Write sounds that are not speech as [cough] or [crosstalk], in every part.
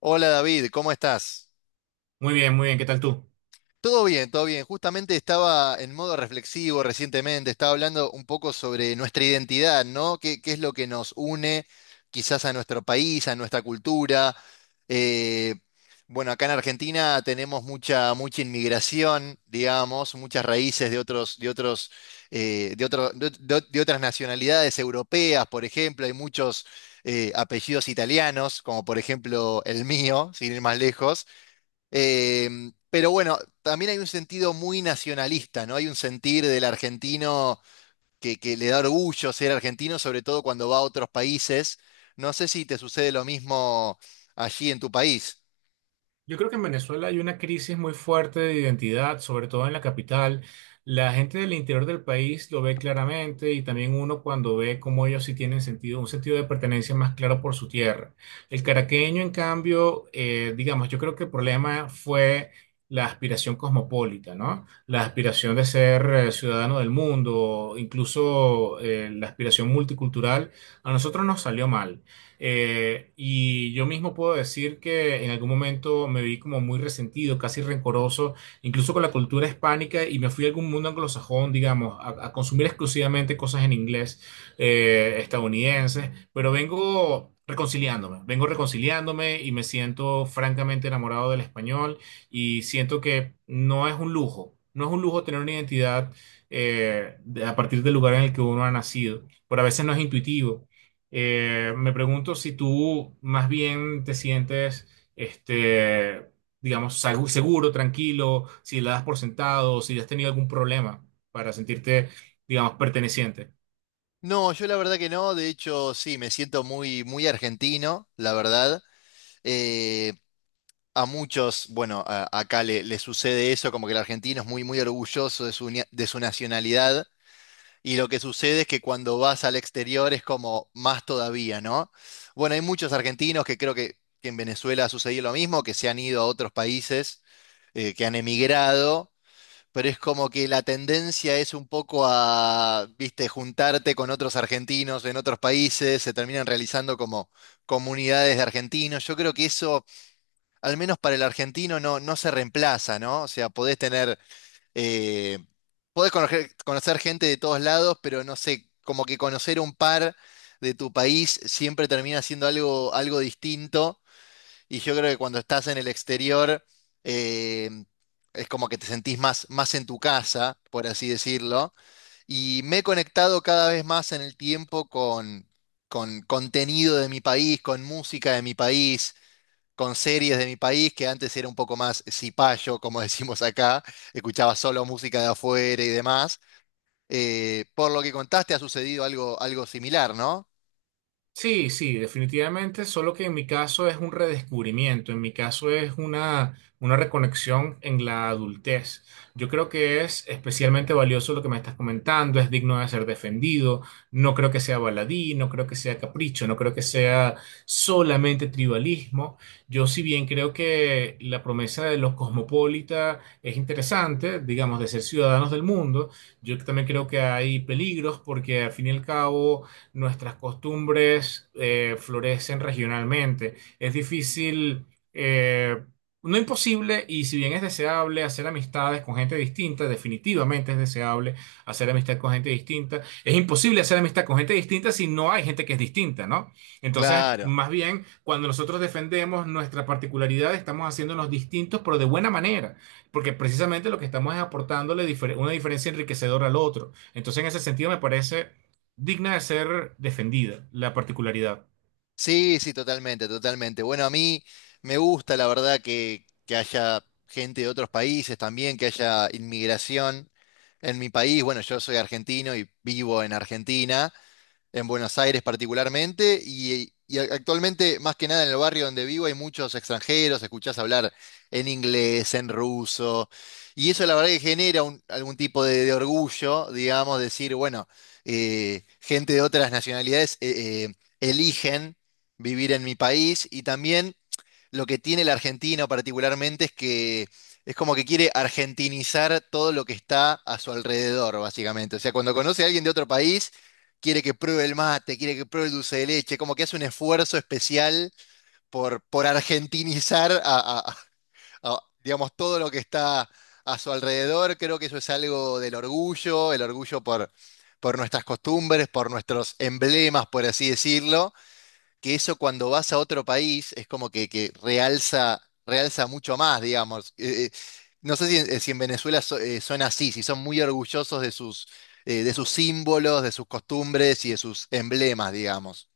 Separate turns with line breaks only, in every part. Hola David, ¿cómo estás?
Muy bien, muy bien. ¿Qué tal tú?
Todo bien, todo bien. Justamente estaba en modo reflexivo recientemente, estaba hablando un poco sobre nuestra identidad, ¿no? ¿Qué es lo que nos une quizás a nuestro país, a nuestra cultura? Eh, bueno, acá en Argentina tenemos mucha inmigración, digamos, muchas raíces de otros, de otros, de otro- de otras nacionalidades europeas, por ejemplo, hay muchos apellidos italianos, como por ejemplo el mío, sin ir más lejos. Eh, pero bueno, también hay un sentido muy nacionalista, ¿no? Hay un sentir del argentino que le da orgullo ser argentino, sobre todo cuando va a otros países. No sé si te sucede lo mismo allí en tu país.
Yo creo que en Venezuela hay una crisis muy fuerte de identidad, sobre todo en la capital. La gente del interior del país lo ve claramente y también uno cuando ve cómo ellos sí tienen sentido, un sentido de pertenencia más claro por su tierra. El caraqueño, en cambio, digamos, yo creo que el problema fue la aspiración cosmopolita, ¿no? La aspiración de ser ciudadano del mundo, incluso la aspiración multicultural, a nosotros nos salió mal. Y yo mismo puedo decir que en algún momento me vi como muy resentido, casi rencoroso, incluso con la cultura hispánica, y me fui a algún mundo anglosajón, digamos, a consumir exclusivamente cosas en inglés, estadounidenses, pero vengo reconciliándome y me siento francamente enamorado del español y siento que no es un lujo, no es un lujo tener una identidad a partir del lugar en el que uno ha nacido, pero a veces no es intuitivo. Me pregunto si tú más bien te sientes, este, digamos, seguro, tranquilo, si la das por sentado, si has tenido algún problema para sentirte, digamos, perteneciente.
No, yo la verdad que no. De hecho, sí, me siento muy argentino, la verdad. Eh, a muchos, bueno, acá le sucede eso, como que el argentino es muy orgulloso de su nacionalidad. Y lo que sucede es que cuando vas al exterior es como más todavía, ¿no? Bueno, hay muchos argentinos que creo que en Venezuela ha sucedido lo mismo, que se han ido a otros países, que han emigrado, pero es como que la tendencia es un poco a, viste, juntarte con otros argentinos en otros países, se terminan realizando como comunidades de argentinos. Yo creo que eso, al menos para el argentino, no se reemplaza, ¿no? O sea, podés tener eh, podés conocer gente de todos lados, pero no sé, como que conocer un par de tu país siempre termina siendo algo distinto. Y yo creo que cuando estás en el exterior, eh, es como que te sentís más en tu casa, por así decirlo. Y me he conectado cada vez más en el tiempo con contenido de mi país, con música de mi país con series de mi país, que antes era un poco más cipayo, como [laughs] decimos acá, escuchaba solo música de afuera y demás. Por lo que contaste, ha sucedido algo similar, ¿no?
Sí, sí, definitivamente, solo que en mi caso es un redescubrimiento, en mi caso es una reconexión en la adultez. Yo creo que es especialmente valioso lo que me estás comentando, es digno de ser defendido, no creo que sea baladí, no creo que sea capricho, no creo que sea solamente tribalismo. Yo, si bien creo que la promesa de los cosmopolitas es interesante, digamos, de ser ciudadanos del mundo, yo también creo que hay peligros porque al fin y al cabo nuestras costumbres florecen regionalmente. Es difícil, eh, no imposible, y si bien es deseable hacer amistades con gente distinta, definitivamente es deseable hacer amistad con gente distinta, es imposible hacer amistad con gente distinta si no hay gente que es distinta, ¿no? Entonces,
Claro.
más bien, cuando nosotros defendemos nuestra particularidad, estamos haciéndonos distintos, pero de buena manera, porque precisamente lo que estamos es una diferencia enriquecedora al otro. Entonces, en ese sentido, me parece digna de ser defendida, la particularidad.
Sí, sí, totalmente, totalmente. Bueno, a mí me gusta, la verdad, que haya gente de otros países también, que haya inmigración en mi país. Bueno, yo soy argentino y vivo en Argentina. En Buenos Aires particularmente, y actualmente más que nada en el barrio donde vivo hay muchos extranjeros, escuchás hablar en inglés, en ruso, y eso la verdad que genera algún tipo de orgullo, digamos, decir, bueno, gente de otras nacionalidades eligen vivir en mi país y también lo que tiene el argentino particularmente es que es como que quiere argentinizar todo lo que está a su alrededor, básicamente. O sea, cuando conoce a alguien de otro país, quiere que pruebe el mate, quiere que pruebe el dulce de leche, como que hace un esfuerzo especial por argentinizar digamos, todo lo que está a su alrededor. Creo que eso es algo del orgullo, el orgullo por nuestras costumbres, por nuestros emblemas, por así decirlo que eso cuando vas a otro país es como que, que realza mucho más, digamos. No sé si, en si en Venezuela son así, si son muy orgullosos de sus símbolos, de sus costumbres y de sus emblemas, digamos.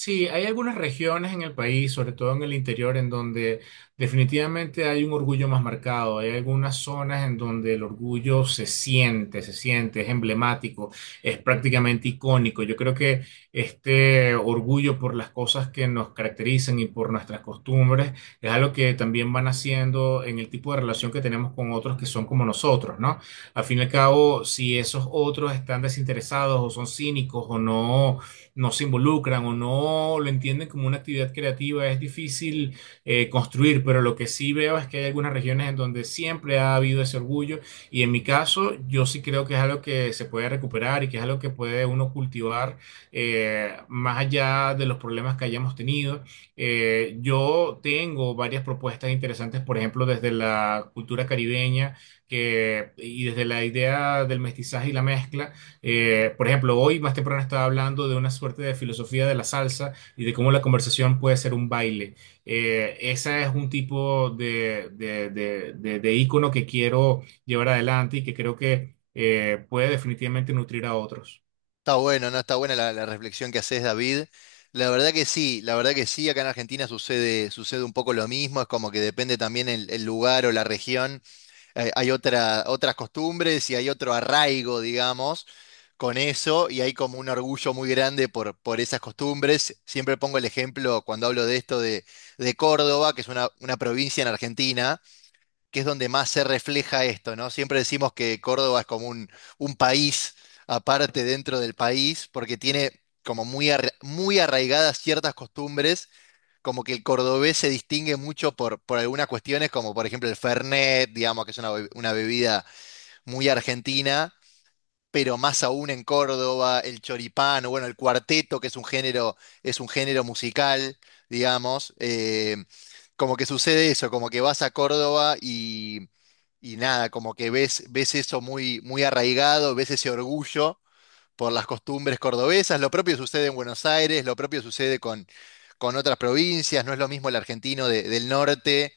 Sí, hay algunas regiones en el país, sobre todo en el interior, en donde definitivamente hay un orgullo más marcado. Hay algunas zonas en donde el orgullo se siente, es emblemático, es prácticamente icónico. Yo creo que este orgullo por las cosas que nos caracterizan y por nuestras costumbres es algo que también van haciendo en el tipo de relación que tenemos con otros que son como nosotros, ¿no? Al fin y al cabo, si esos otros están desinteresados o son cínicos o no se involucran o no lo entienden como una actividad creativa, es difícil construir, pero lo que sí veo es que hay algunas regiones en donde siempre ha habido ese orgullo y en mi caso yo sí creo que es algo que se puede recuperar y que es algo que puede uno cultivar más allá de los problemas que hayamos tenido. Yo tengo varias propuestas interesantes, por ejemplo, desde la cultura caribeña que, y desde la idea del mestizaje y la mezcla, por ejemplo, hoy más temprano estaba hablando de una suerte de filosofía de la salsa y de cómo la conversación puede ser un baile. Ese es un tipo de ícono que quiero llevar adelante y que creo que puede definitivamente nutrir a otros.
Está bueno, ¿no? Está buena la reflexión que haces, David. La verdad que sí, la verdad que sí, acá en Argentina sucede un poco lo mismo, es como que depende también el lugar o la región. Hay otras costumbres y hay otro arraigo, digamos, con eso, y hay como un orgullo muy grande por esas costumbres. Siempre pongo el ejemplo cuando hablo de esto de Córdoba, que es una provincia en Argentina, que es donde más se refleja esto, ¿no? Siempre decimos que Córdoba es como un país aparte dentro del país, porque tiene como muy arraigadas ciertas costumbres como que el cordobés se distingue mucho por algunas cuestiones, como por ejemplo el Fernet, digamos que es una bebida muy argentina, pero más aún en Córdoba, el choripán, o bueno, el cuarteto, que es un género musical, digamos. Como que sucede eso, como que vas a Córdoba y nada, como que ves eso muy arraigado, ves ese orgullo por las costumbres cordobesas. Lo propio sucede en Buenos Aires, lo propio sucede con otras provincias. No es lo mismo el argentino del norte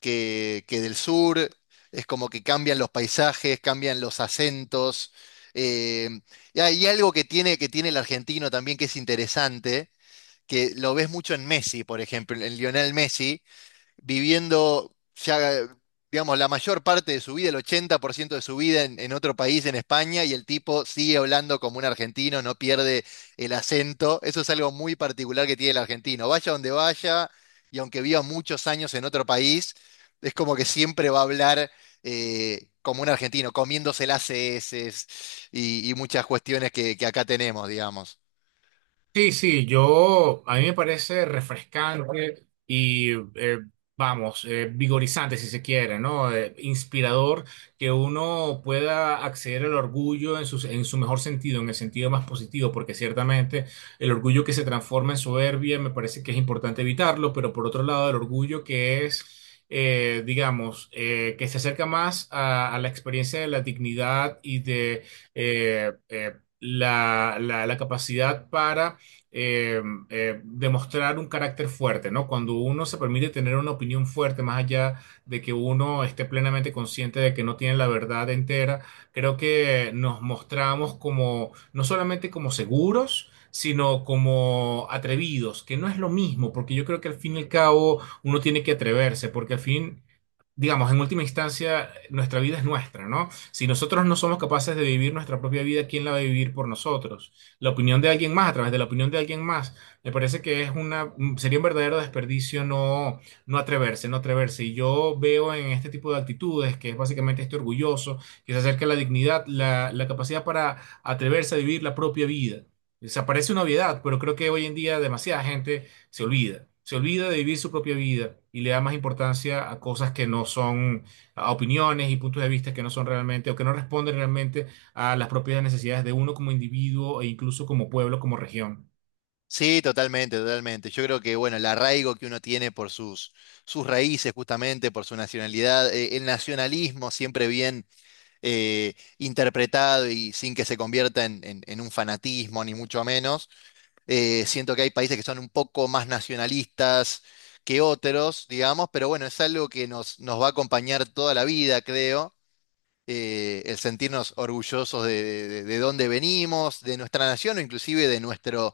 que del sur. Es como que cambian los paisajes, cambian los acentos. Eh, y hay algo que tiene el argentino también que es interesante, que lo ves mucho en Messi, por ejemplo, en Lionel Messi viviendo ya, digamos, la mayor parte de su vida, el 80% de su vida en otro país, en España, y el tipo sigue hablando como un argentino, no pierde el acento. Eso es algo muy particular que tiene el argentino. Vaya donde vaya, y aunque viva muchos años en otro país, es como que siempre va a hablar como un argentino, comiéndose las heces y muchas cuestiones que acá tenemos, digamos.
Sí, sí, yo, a mí me parece refrescante y, vamos, vigorizante si se quiere, ¿no? Inspirador que uno pueda acceder al orgullo en su mejor sentido, en el sentido más positivo, porque ciertamente el orgullo que se transforma en soberbia me parece que es importante evitarlo, pero por otro lado, el orgullo que es, digamos, que se acerca más a la experiencia de la dignidad y de... eh, eh, la capacidad para eh, demostrar un carácter fuerte, ¿no? Cuando uno se permite tener una opinión fuerte, más allá de que uno esté plenamente consciente de que no tiene la verdad entera, creo que nos mostramos como, no solamente como seguros, sino como atrevidos, que no es lo mismo, porque yo creo que al fin y al cabo uno tiene que atreverse, porque al fin, digamos, en última instancia, nuestra vida es nuestra, ¿no? Si nosotros no somos capaces de vivir nuestra propia vida, ¿quién la va a vivir por nosotros? La opinión de alguien más, a través de la opinión de alguien más, me parece que es una, sería un verdadero desperdicio no, no atreverse, no atreverse. Y yo veo en este tipo de actitudes, que es básicamente este orgulloso, que se acerca a la dignidad, la capacidad para atreverse a vivir la propia vida. Se parece una obviedad, pero creo que hoy en día demasiada gente se olvida. Se olvida de vivir su propia vida y le da más importancia a cosas que no son, a opiniones y puntos de vista que no son realmente o que no responden realmente a las propias necesidades de uno como individuo e incluso como pueblo, como región.
Sí, totalmente, totalmente. Yo creo que, bueno, el arraigo que uno tiene por sus, sus raíces, justamente, por su nacionalidad, el nacionalismo siempre bien interpretado y sin que se convierta en un fanatismo, ni mucho menos. Siento que hay países que son un poco más nacionalistas que otros, digamos, pero bueno, es algo que nos va a acompañar toda la vida, creo el sentirnos orgullosos de dónde venimos, de nuestra nación o inclusive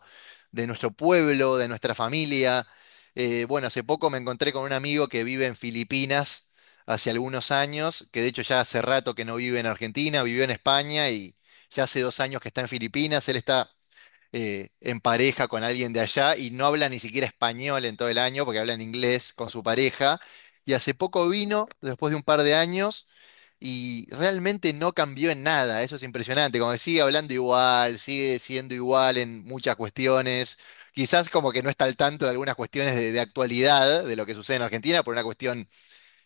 de nuestro pueblo, de nuestra familia. Bueno, hace poco me encontré con un amigo que vive en Filipinas hace algunos años, que de hecho ya hace rato que no vive en Argentina, vivió en España y ya hace 2 años que está en Filipinas. Él está en pareja con alguien de allá y no habla ni siquiera español en todo el año porque habla en inglés con su pareja. Y hace poco vino, después de un par de años, y realmente no cambió en nada, eso es impresionante, como que sigue hablando igual, sigue siendo igual en muchas cuestiones, quizás como que no está al tanto de algunas cuestiones de actualidad, de lo que sucede en Argentina, por una cuestión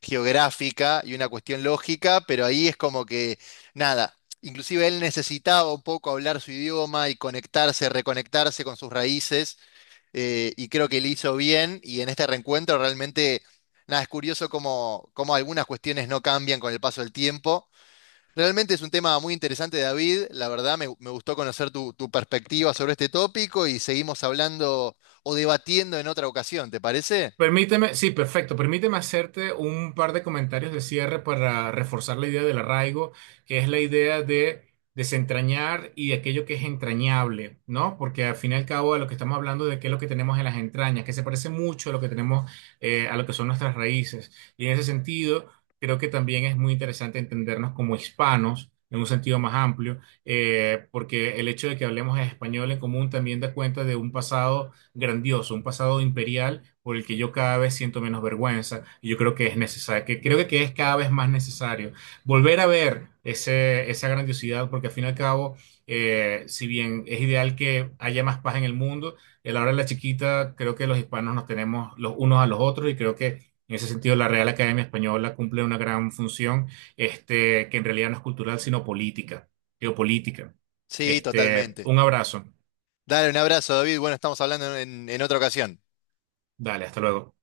geográfica y una cuestión lógica, pero ahí es como que nada, inclusive él necesitaba un poco hablar su idioma y conectarse, reconectarse con sus raíces, y creo que le hizo bien, y en este reencuentro realmente... Nada, es curioso como algunas cuestiones no cambian con el paso del tiempo. Realmente es un tema muy interesante, David. La verdad, me gustó conocer tu, tu perspectiva sobre este tópico y seguimos hablando o debatiendo en otra ocasión, ¿te parece?
Permíteme, sí, perfecto. Permíteme hacerte un par de comentarios de cierre para reforzar la idea del arraigo, que es la idea de desentrañar y de aquello que es entrañable, ¿no? Porque al fin y al cabo de lo que estamos hablando de qué es lo que tenemos en las entrañas, que se parece mucho a lo que tenemos, a lo que son nuestras raíces. Y en ese sentido, creo que también es muy interesante entendernos como hispanos, en un sentido más amplio, porque el hecho de que hablemos español en común también da cuenta de un pasado grandioso, un pasado imperial por el que yo cada vez siento menos vergüenza y yo creo que es necesario, que creo que es cada vez más necesario volver a ver esa grandiosidad porque al fin y al cabo, si bien es ideal que haya más paz en el mundo, a la hora de la chiquita creo que los hispanos nos tenemos los unos a los otros y creo que en ese sentido, la Real Academia Española cumple una gran función, que en realidad no es cultural, sino política, geopolítica.
Sí, totalmente.
Un abrazo.
Dale un abrazo, David. Bueno, estamos hablando en otra ocasión.
Dale, hasta luego.